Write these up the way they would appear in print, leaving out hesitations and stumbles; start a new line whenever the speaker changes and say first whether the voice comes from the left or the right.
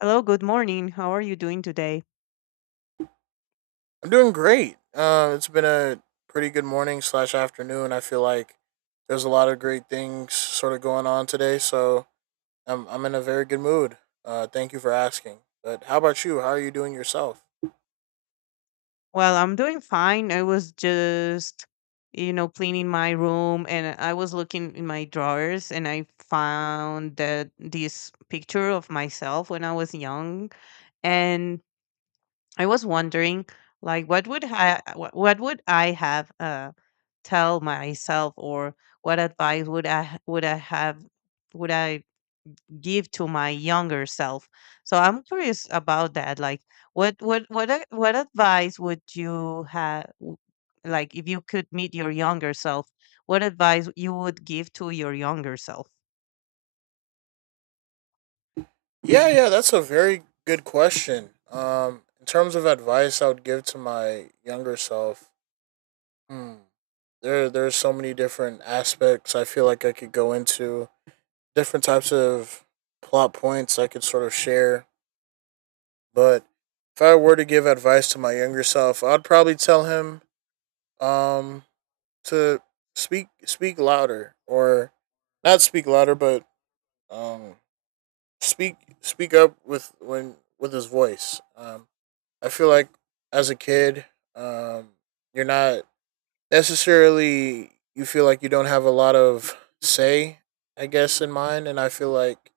left: Hello, good morning. How are you doing today?
right: I'm doing great. It's been a pretty good morning slash afternoon. I feel like there's a lot of great things sort of going on today, so I'm in a very good mood. Thank you for asking. But how about you? How are you doing yourself?
left: Well, I'm doing fine. I was just, cleaning my room, and I was looking in my drawers and I found that this picture of myself when I was young. And I was wondering, like, what would I have tell myself, or what advice would I give to my younger self. So I'm curious about that. Like, what advice would you have? Like, if you could meet your younger self, what advice you would give to your younger self?
right: Yeah, yeah, that's a very good question. In terms of advice, I would give to my younger self. Hmm, there's so many different aspects. I feel like I could go into different types of plot points I could sort of share. But if I were to give advice to my younger self, I'd probably tell him um to speak louder or not speak louder, but um speak up with when with his voice. I feel like as a kid, um, you're not necessarily you feel like you don't have a lot of say, I guess, in mind, and I feel like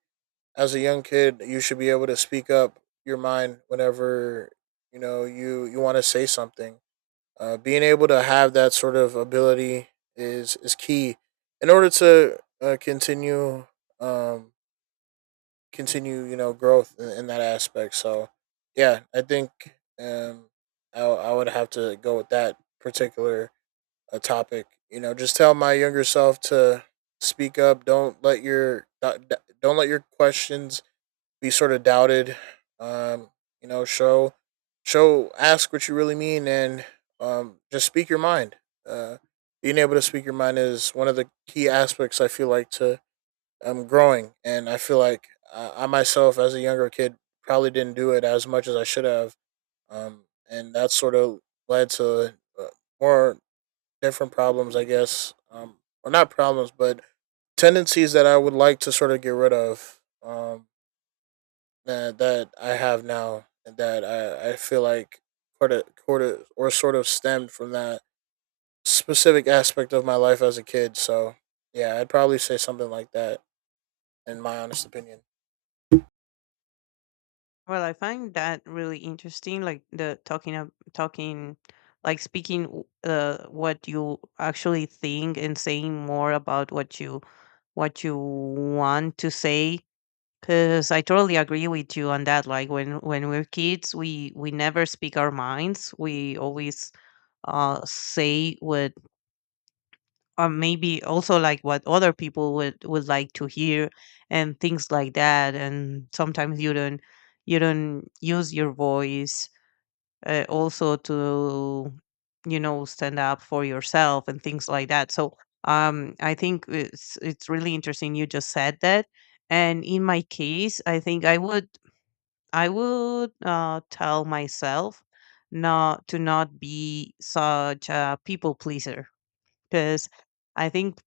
right: as a young kid, you should be able to speak up your mind whenever you know you want to say something. Being able to have that sort of ability is key in order to continue um, continue you know growth in that aspect. So yeah, I think um, I would have to go with that particular topic. You know, just tell my younger self to speak up. Don't let your questions be sort of doubted. Um, you know, show ask what you really mean and just speak your mind. Uh, Being able to speak your mind is one of the key aspects I feel like to growing, and I feel like I myself as a younger kid probably didn't do it as much as I should have, um, and that sort of led to uh, more different problems, I guess, or not problems, but tendencies that I would like to sort of get rid of. That I have now and that I feel like sort of stemmed from that specific aspect of my life as a kid. So yeah, I'd probably say something like that in my honest opinion.
left: Well, I find that really interesting. Like the talking of talking, like speaking what you actually think and saying more about what you want to say. Cause I totally agree with you on that. Like, when we're kids, we never speak our minds. We always say what, or maybe also like what other people would like to hear, and things like that. And sometimes you don't use your voice, also to, stand up for yourself and things like that. So, I think it's really interesting you just said that. And in my case, I think I would, tell myself not to, not be such a people pleaser, because I think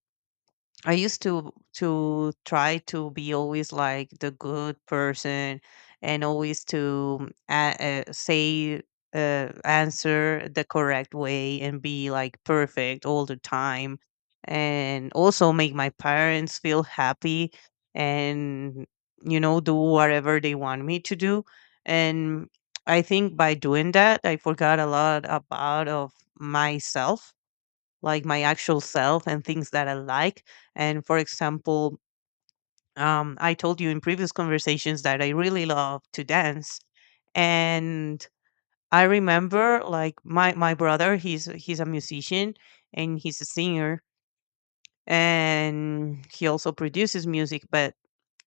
left: I used to try to be always like the good person, and always to a- say answer the correct way, and be like perfect all the time, and also make my parents feel happy, and, do whatever they want me to do. And I think by doing that I forgot a lot about of myself, like my actual self and things that I like. And for example, I told you in previous conversations that I really love to dance, and I remember, like, my brother. He's a musician and he's a singer, and he also produces music. But,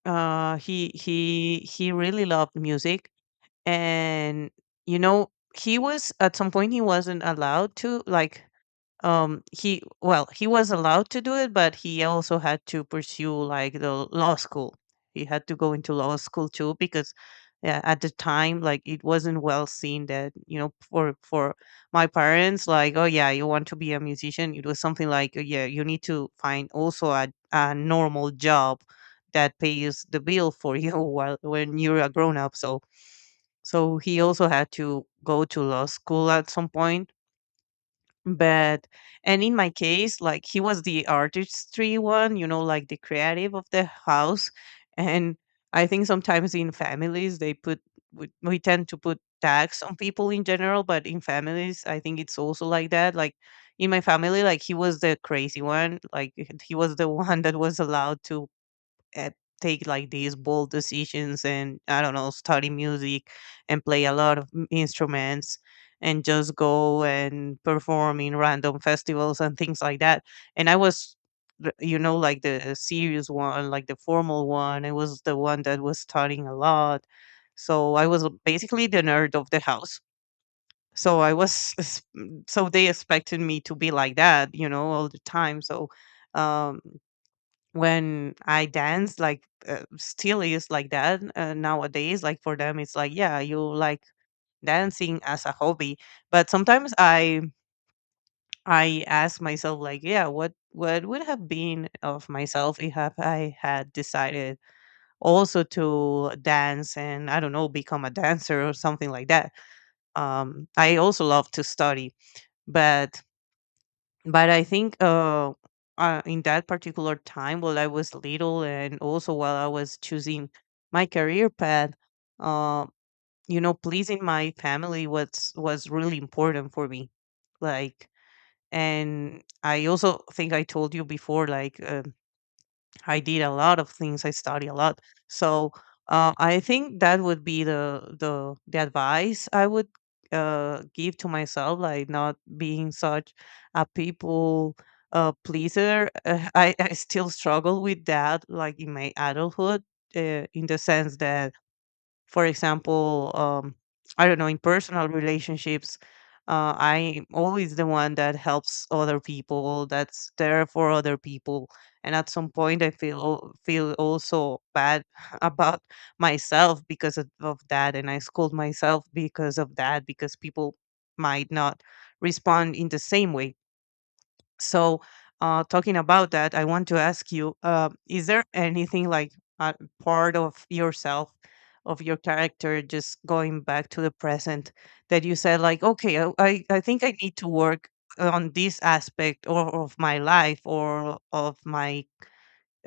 left: he really loved music, and, you know he was, at some point he wasn't allowed to, like, he, well, he was allowed to do it, but he also had to pursue, like, the law school. He had to go into law school too, because, yeah, at the time, like, it wasn't well seen that, for my parents, like, "Oh yeah, you want to be a musician." It was something like, "Oh, yeah, you need to find also a normal job that pays the bill for you while when you're a grown up," so he also had to go to law school at some point. But, and in my case, like, he was the artistry one, you know, like the creative of the house. And I think sometimes in families they put, we tend to put tax on people in general, but in families I think it's also like that. Like, in my family, like, he was the crazy one, like he was the one that was allowed to, uh, take, like, these bold decisions, and I don't know, study music, and play a lot of instruments, and just go and perform in random festivals and things like that. And I was, like, the serious one, like the formal one. I was the one that was studying a lot. So I was basically the nerd of the house. So I was, so they expected me to be like that, you know, all the time. So, um, when I dance, like, still is like that, nowadays. Like, for them, it's like, yeah, you like dancing as a hobby. But sometimes I ask myself, like, yeah, what would have been of myself if have I had decided also to dance, and I don't know, become a dancer or something like that. I also love to study, but. But I think, in that particular time, while I was little, and also while I was choosing my career path, uh, pleasing my family was really important for me. Like, and I also think I told you before, like, I did a lot of things. I study a lot. So, I think that would be the advice I would, give to myself, like, not being such a people, pleaser. I still struggle with that, like, in my adulthood, in the sense that, for example, I don't know, in personal relationships, I'm always the one that helps other people, that's there for other people. And at some point, I feel, feel also bad about myself because of that, and I scold myself because of that, because people might not respond in the same way. So, talking about that, I want to ask you: is there anything like, uh, part of yourself, of your character, just going back to the present, that you said, like, okay, I think I need to work on this aspect, or of my life, or of my,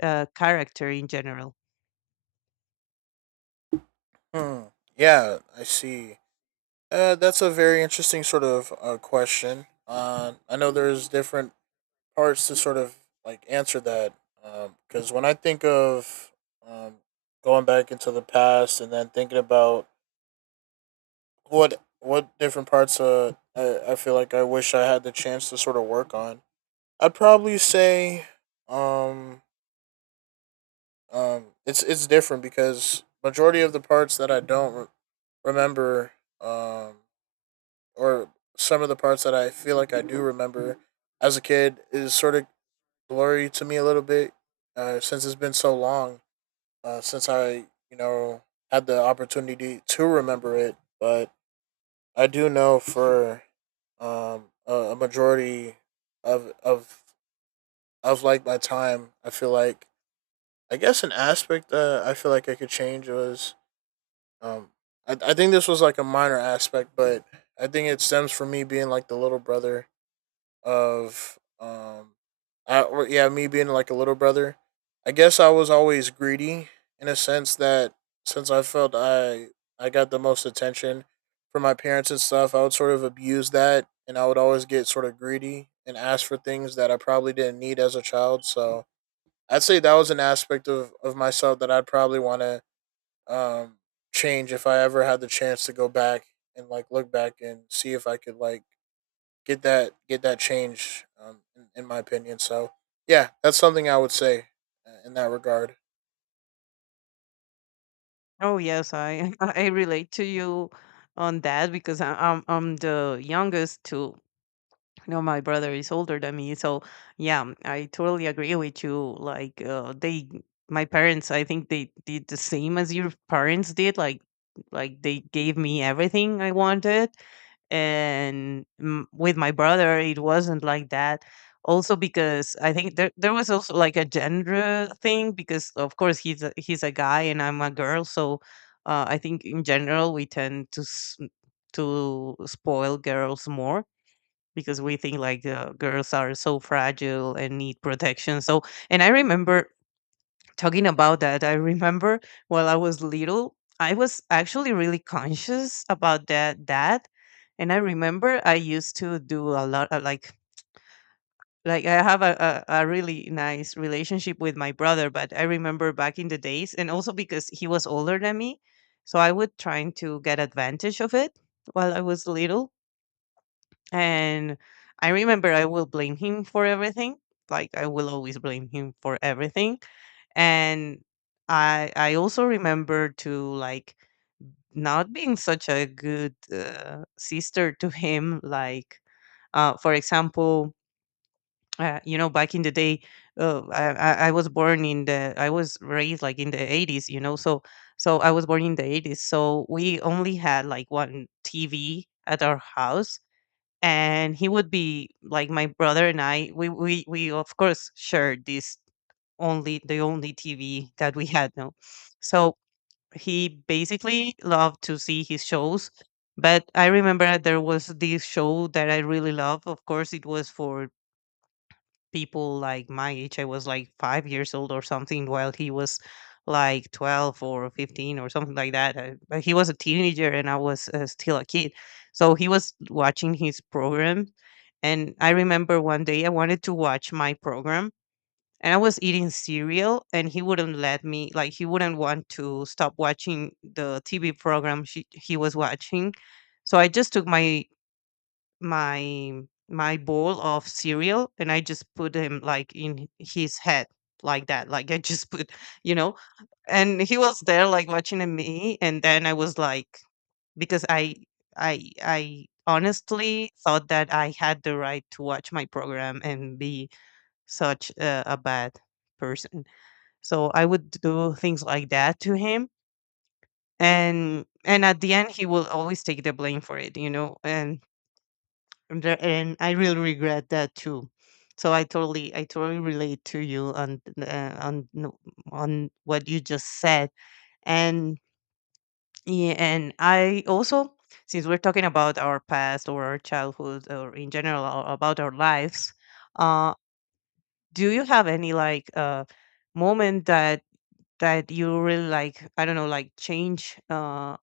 left: character in general?
right: Hmm. Yeah, I see. That's a very interesting sort of question. I know there's different parts to sort of like answer that because when I think of um, going back into the past and then thinking about what different parts I feel like I wish I had the chance to sort of work on. I'd probably say um it's different because majority of the parts that I don't remember um or some of the parts that I feel like I do remember as a kid is sort of blurry to me a little bit, since it's been so long, since I you know had the opportunity to remember it. But I do know for a majority of of of like my time, I feel like I guess an aspect that I feel like I could change was um I think this was like a minor aspect, but I think it stems from me being like the little brother of I or yeah, me being like a little brother. I guess I was always greedy in a sense that since I felt I got the most attention from my parents and stuff, I would sort of abuse that and I would always get sort of greedy and ask for things that I probably didn't need as a child. So I'd say that was an aspect of myself that I'd probably want to um, change if I ever had the chance to go back and like look back and see if I could like get that change, in my opinion. So yeah, that's something I would say in that regard.
left: Oh yes, I I relate to you on that, because I'm the youngest to. No, my brother is older than me, so yeah, I totally agree with you. Like, my parents, I think they did the same as your parents did. Like, they gave me everything I wanted, and, with my brother, it wasn't like that. Also, because I think there was also like a gender thing, because of course he's a guy and I'm a girl, so, I think in general we tend to spoil girls more, because we think like, girls are so fragile and need protection. So, and I remember talking about that. I remember while I was little, I was actually really conscious about that. That, and I remember I used to do a lot of, like, I have a really nice relationship with my brother, but I remember back in the days, and also because he was older than me, so I would trying to get advantage of it while I was little, and I remember I will blame him for everything. Like, I will always blame him for everything. And I also remember to, like, not being such a good, sister to him. Like, for example, back in the day, I, I was born in I was raised, like, in the 80s, So I was born in the 80s. So we only had like one TV at our house, and he would be like my brother and I. We of course shared this only the only TV that we had, no. So he basically loved to see his shows. But I remember there was this show that I really loved. Of course, it was for people like my age. I was like 5 years old or something, while he was like 12 or 15 or something like that. But he was a teenager and I was, still a kid. So he was watching his program. And I remember one day I wanted to watch my program, and I was eating cereal, and he wouldn't let me, like, he wouldn't want to stop watching the TV program he was watching. So I just took my my bowl of cereal and I just put him, like, in his head, like that. Like, I just put, you know, and he was there, like, watching at me, and then I was like, because I honestly thought that I had the right to watch my program and be such a bad person. So I would do things like that to him, and at the end he will always take the blame for it. And I really regret that too. So I totally, relate to you on what you just said, and yeah, and I also, since we're talking about our past or our childhood or in general, about our lives, uh, do you have any, like, moment that you really like? I don't know, like, change.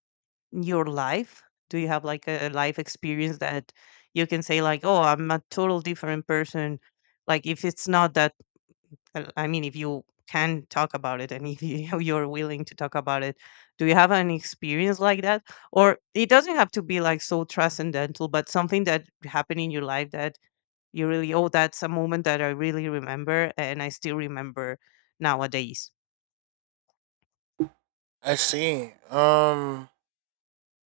left: Your life? Do you have like, life experience that you can say, like, "Oh, I'm a total different person." Like, if it's not that, I mean, if you can talk about it, and if you, you're willing to talk about it, do you have an experience like that? Or it doesn't have to be like so transcendental, but something that happened in your life that you really, oh, that's a moment that I really remember and I still remember nowadays.
right: I see.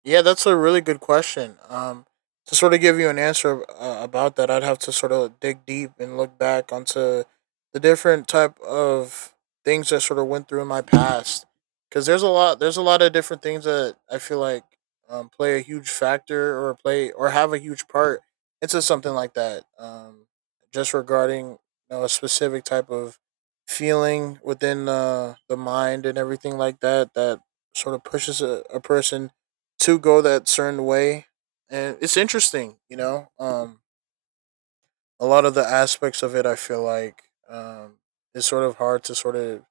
right: Yeah, that's a really good question. To sort of give you an answer about that, I'd have to sort of dig deep and look back onto the different type of things that sort of went through in my past. Because there's a lot of different things that I feel like play a huge factor or play or have a huge part into something like that. Just regarding you know a specific type of feeling within the mind and everything like that that sort of pushes a person to go that certain way. And it's interesting you know a lot of the aspects of it I feel like um is sort of hard to sort of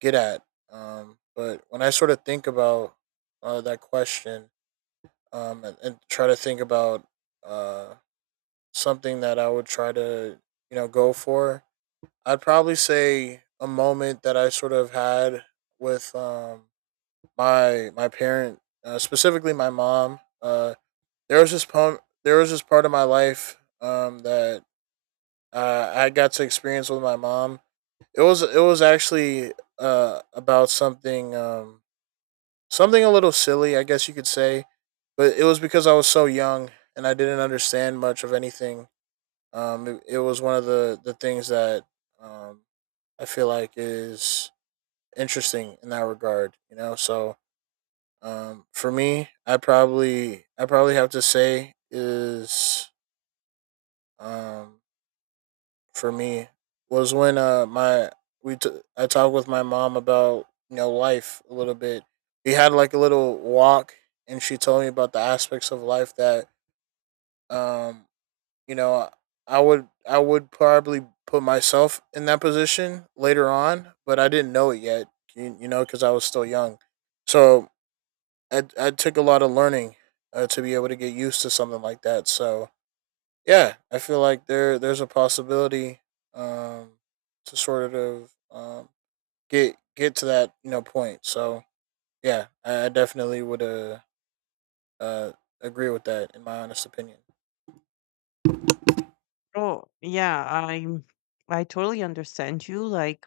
right: get at, but when I sort of think about that question, and try to think about uh something that I would try to you know go for, I'd probably say a moment that I sort of had with my parent, specifically my mom. There was this part of my life that, I got to experience with my mom. It was actually about something, something a little silly, I guess you could say, but it was because I was so young and I didn't understand much of anything. It was one of the things that um I feel like is interesting in that regard, you know. So for me, I probably have to say is um for me was when I talked with my mom about you know life a little bit. We had like a little walk, and she told me about the aspects of life that um you know I would probably put myself in that position later on, but I didn't know it yet. You know because I was still young, so I took a lot of learning to be able to get used to something like that. So yeah, I feel like there's a possibility um, to get to that you know point. So yeah, I definitely would uh, agree with that in my honest opinion.
left: Oh, yeah, I totally understand you. Like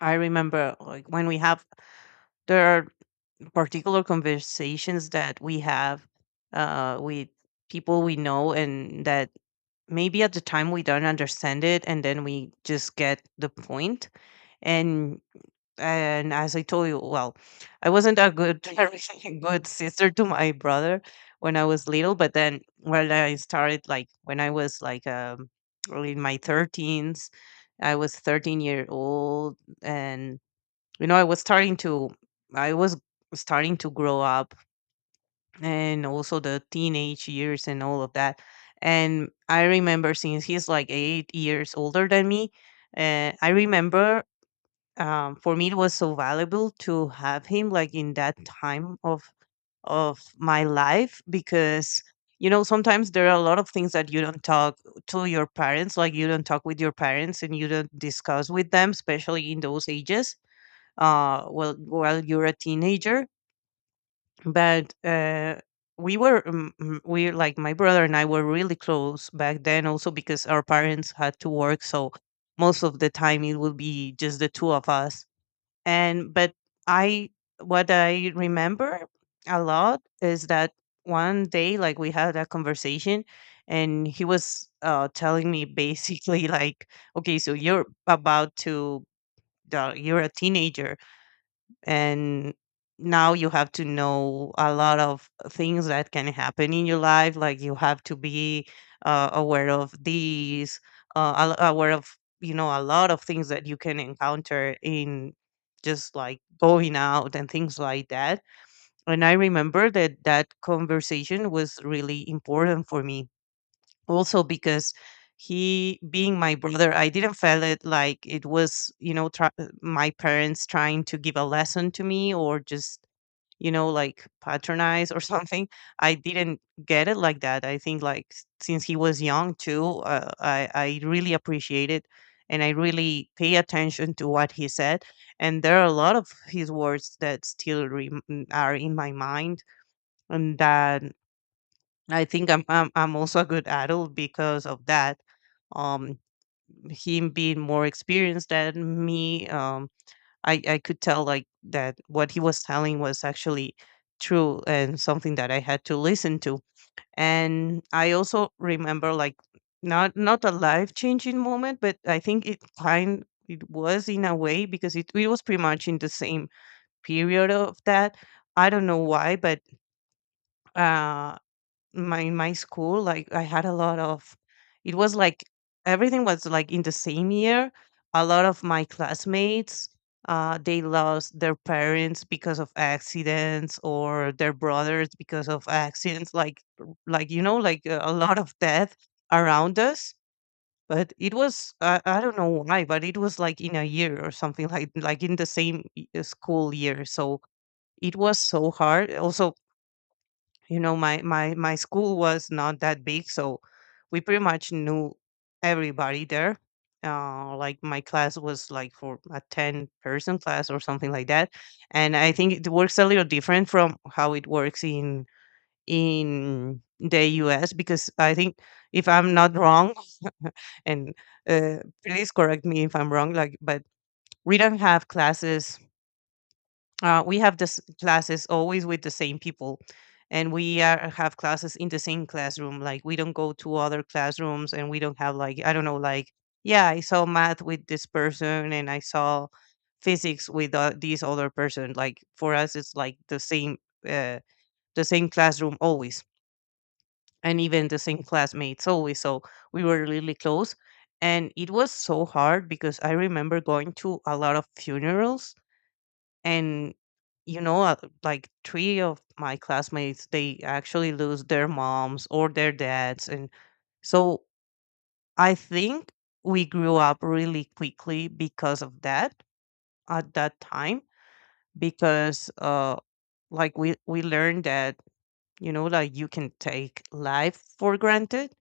left: I remember like when we have there are particular conversations that we have with people we know, and that maybe at the time we don't understand it, and then we just get the point. And and as I told you, well, I wasn't a good a really good sister to my brother when I was little. But then when I started, like when I was like early in my 13s, I was 13-year old, and you know, I was starting to grow up, and also the teenage years and all of that. And I remember, since he's like 8 years older than me, I remember, for me it was so valuable to have him like in that time of my life, because you know sometimes there are a lot of things that you don't talk to your parents, like you don't talk with your parents and you don't discuss with them, especially in those ages. Well, while you're a teenager. But we were we, like my brother and I were really close back then, also because our parents had to work, so most of the time it would be just the two of us. And but I, what I remember a lot is that one day, like we had a conversation, and he was telling me, basically, like, okay, so you're about to you're a teenager, and now you have to know a lot of things that can happen in your life. Like you have to be aware of these, aware of, you know, a lot of things that you can encounter in, just like going out and things like that. And I remember that that conversation was really important for me, also because, he being my brother, I didn't feel it like it was, you know, my parents trying to give a lesson to me, or just, you know, like patronize, or something. I didn't get it like that. I think, like, since he was young too, I really appreciate it, and I really pay attention to what he said. And there are a lot of his words that are in my mind. And that, I think, I'm also a good adult because of that. Um, Him being more experienced than me, I could tell, like, that what he was telling was actually true, and something that I had to listen to. And I also remember, like, not a life changing moment, but I think it kind it was, in a way, because it was pretty much in the same period of that. I don't know why, but uh, my school, like I had a lot of, it was like everything was like in the same year. A lot of my classmates, they lost their parents because of accidents, or their brothers because of accidents, like, you know, like a lot of death around us. But it was, I don't know why, but it was like in a year or something, like in the same school year. So it was so hard. Also, you know, my school was not that big, so we pretty much knew everybody there. Like my class was like for a 10-person class or something like that. And I think it works a little different from how it works in the US, because I think, if I'm not wrong, and uh, please correct me if I'm wrong, like, but we don't have classes. We have this classes always with the same people, and we are, have classes in the same classroom. Like we don't go to other classrooms, and we don't have like, I don't know, like, yeah, I saw math with this person, and I saw physics with this other person. Like for us it's like the same, uh, the same classroom always, and even the same classmates always. So we were really close. And it was so hard, because I remember going to a lot of funerals. And, you know, like three of my classmates, they actually lose their moms or their dads. And so I think we grew up really quickly because of that, at that time, because like we learned that, you know, like, you can take life for granted,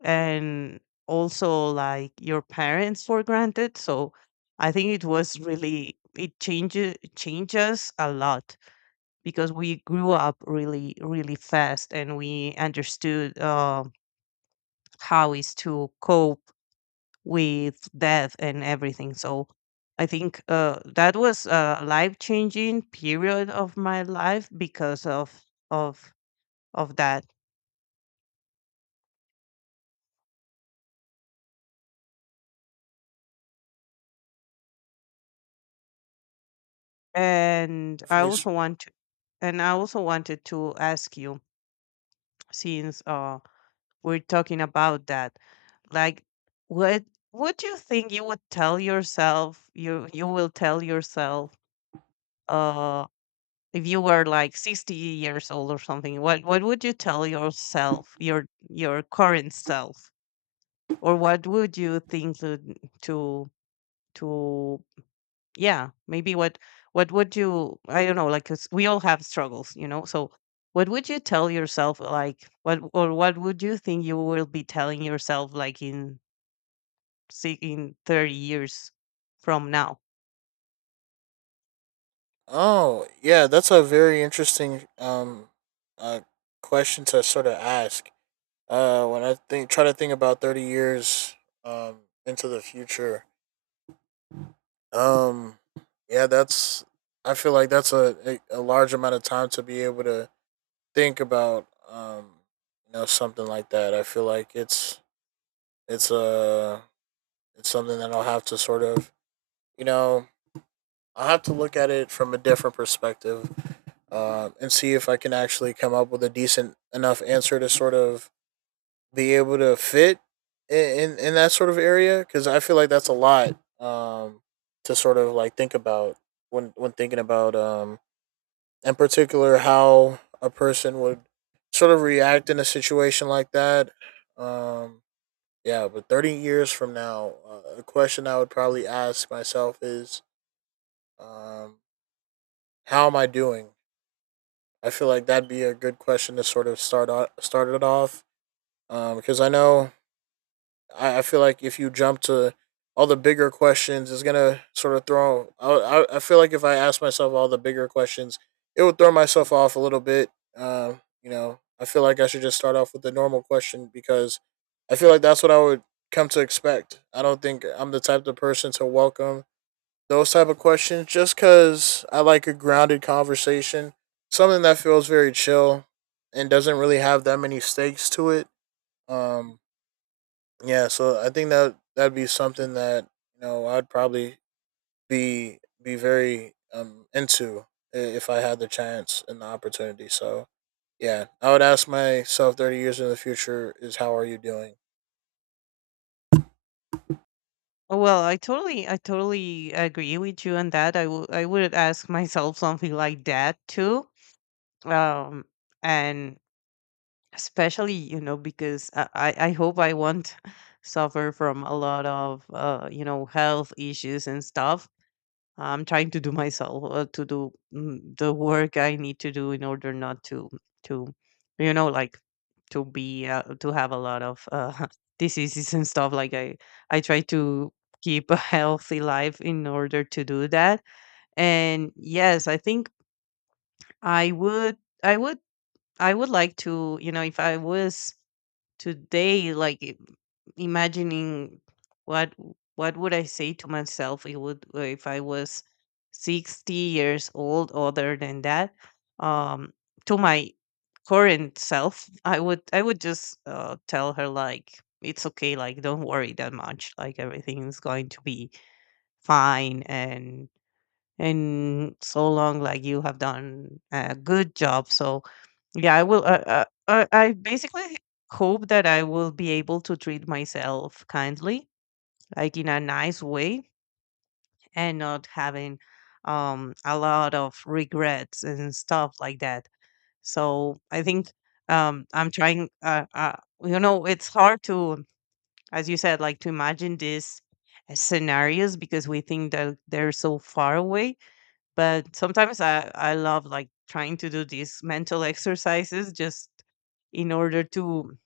left: and also like your parents for granted. So I think it was really, it changes a lot. Because we grew up really really fast, and we understood how is to cope with death and everything. So I think that was a life changing period of my life because of of that. and i
right: Definitely.
left: also want to and I also wanted to ask you, since we're talking about that, like, what what do you think you would tell yourself, you will tell yourself, uh if you were like 60 years old or something? What would you tell yourself, your current self? Or what would you think to to yeah, maybe, what would you, I don't know, like, 'cause we all have struggles, you know. So what would you tell yourself, like, what, or what would you think you will be telling yourself, like, in in 30 years from now?
right: Oh yeah, that's a very interesting uh, question to sort of ask. When I think try to think about 30 years um, into the future, um, yeah, that's I feel like that's a large amount of time to be able to think about, you know something like that. I feel like it's a it's something that I'll have to sort of you know I'll have to look at it from a different perspective, and see if I can actually come up with a decent enough answer to sort of be able to fit in that sort of area because I feel like that's a lot um to sort of like think about when thinking about, in particular how a person would sort of react in a situation like that. Um, yeah, but 30 years from now, a question I would probably ask myself is, um, how am I doing? I feel like that'd be a good question to sort of start start it off, because I know I feel like if you jump to all the bigger questions, it's gonna sort of throw. Feel like if I ask myself all the bigger questions, it would throw myself off a little bit. You know, I feel like I should just start off with the normal question because I feel like that's what I would come to expect. I don't think I'm the type of person to welcome those type of questions just because I like a grounded conversation, something that feels very chill and doesn't really have that many stakes to it. Um, yeah, so I think that that'd be something that you know I'd probably be very into if I had the chance and the opportunity. So yeah, I would ask myself 30 years in the future is how are you doing?
left: Oh, well, I totally agree with you on that. I would ask myself something like that too. Um, and especially, you know, because I hope I won't suffer from a lot of, you know, health issues and stuff. I'm trying to do myself the work I need to do in order not to to you know, like, to be to have a lot of diseases and stuff. I try to keep a healthy life in order to do that. And yes, I think I would I would I would like to, you know, if I was today, like, imagining what what would I say to myself, it would, if I was 60 years old. Other than that, um to my current self, I would just tell her, like, it's okay, like, don't worry that much, like, everything is going to be fine, and in so long, like, you have done a good job. So yeah, I will. I basically hope that I will be able to treat myself kindly, like in a nice way, and not having a lot of regrets and stuff like that. So I think I'm trying. You know, it's hard to, as you said, like, to imagine these scenarios because we think that they're so far away. But sometimes I love, like, trying to do these mental exercises, just in order to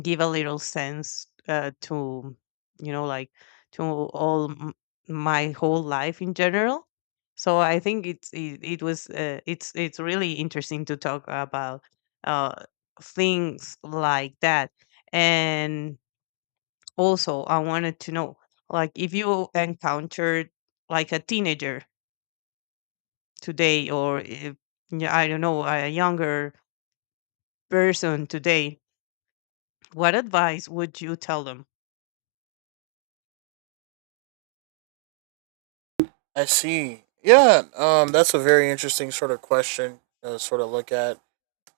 left: give a little sense, to, you know, like, to my whole life in general. So I think it was it's really interesting to talk about uh things like that. And also I wanted to know, like, if you encountered like a teenager today, or if, yeah, I don't know, a younger person today, what advice would you tell them?
right: I see. Yeah, that's a very interesting sort of question to sort of look at.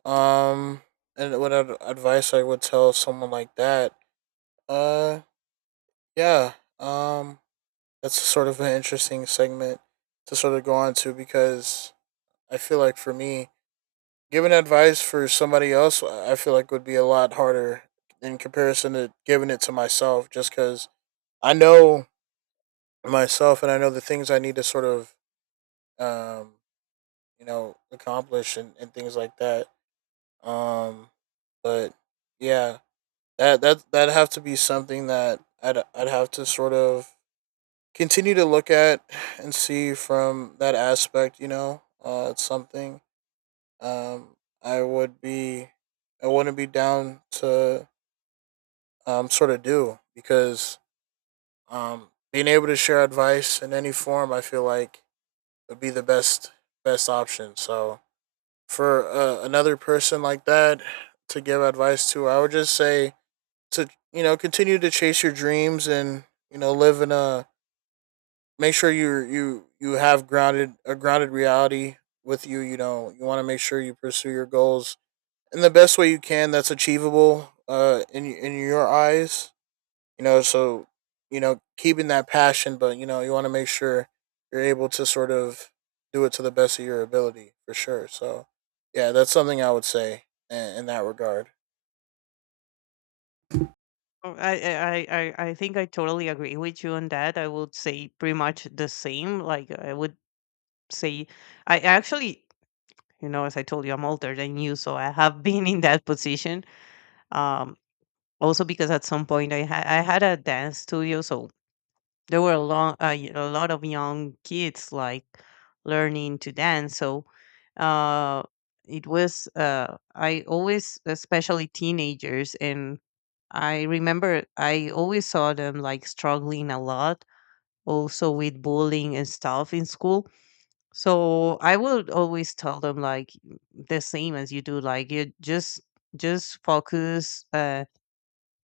right: Um, and what advice I would tell someone like that? Uh, yeah. Um, that's sort of an interesting segment to sort of go on to because I feel like for me, giving advice for somebody else, I feel like would be a lot harder in comparison to giving it to myself, just because I know myself and I know the things I need to sort of, um, you know, accomplish and things like that. Um, but yeah, that'd have to be something that I'd have to sort of continue to look at and see from that aspect. You know, it's something, um, I would be, I wouldn't be down to sort of do because being able to share advice in any form, I feel like would be the best option. So for another person like that to give advice to, I would just say to you know continue to chase your dreams and you know live in a make sure you have grounded reality with you. You know you want to make sure you pursue your goals in the best way you can that's achievable in your eyes you know so you know keeping that passion but you know you want to make sure you're able to sort of do it to the best of your ability for sure. So yeah, that's something I would say in that regard.
left: Oh, I think I totally agree with you on that. I would say pretty much the same. Like I would say, I actually, you know, as I told you, I'm older than you, so I have been in that position. Um, Also because at some point I had a dance studio. So there were a lot, a lot of young kids, like, learning to dance. So uh, it was, I always, especially teenagers, and I remember I always saw them like struggling a lot, also with bullying and stuff in school. So I would always tell them, like, the same as you do, like, you just focus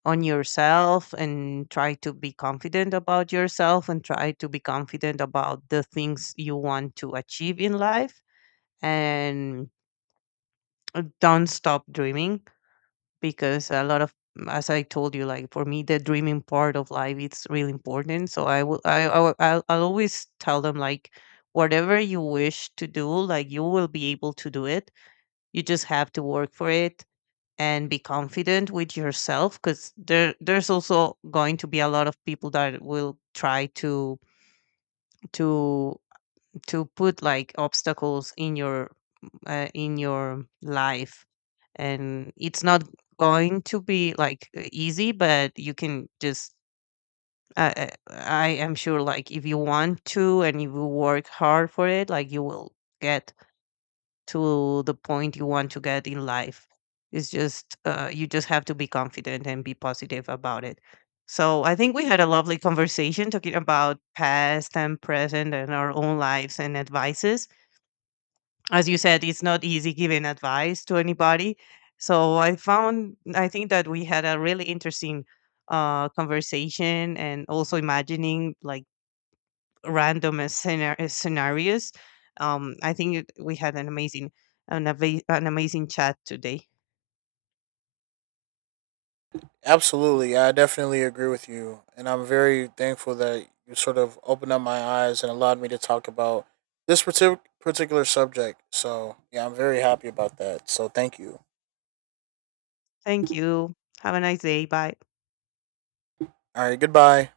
left: on yourself, and try to be confident about yourself, and try to be confident about the things you want to achieve in life, and don't stop dreaming, because a lot of, as I told you, like, for me the dreaming part of life, it's really important. So I will I will- I'll always tell them, like, whatever you wish to do, like, you will be able to do it. You just have to work for it, and be confident with yourself, because there's also going to be a lot of people that will try to to put, like, obstacles in your, in your life. And it's not going to be like, easy, but you can just, I am sure, like, if you want to, and if you work hard for it, like, you will get to the point you want to get in life. It's just, you just have to be confident and be positive about it. So I think we had a lovely conversation talking about past and present, and our own lives, and advices. As you said, it's not easy giving advice to anybody. So I found, I think, that we had a really interesting conversation, and also imagining, like, scenarios. I think we had an amazing, an amazing chat today.
right: Absolutely. Yeah, I definitely agree with you and I'm very thankful that you sort of opened up my eyes and allowed me to talk about this particular subject. So yeah, I'm very happy about that, so thank you.
left: Thank you. Have a nice day. Bye.
right: All right, goodbye.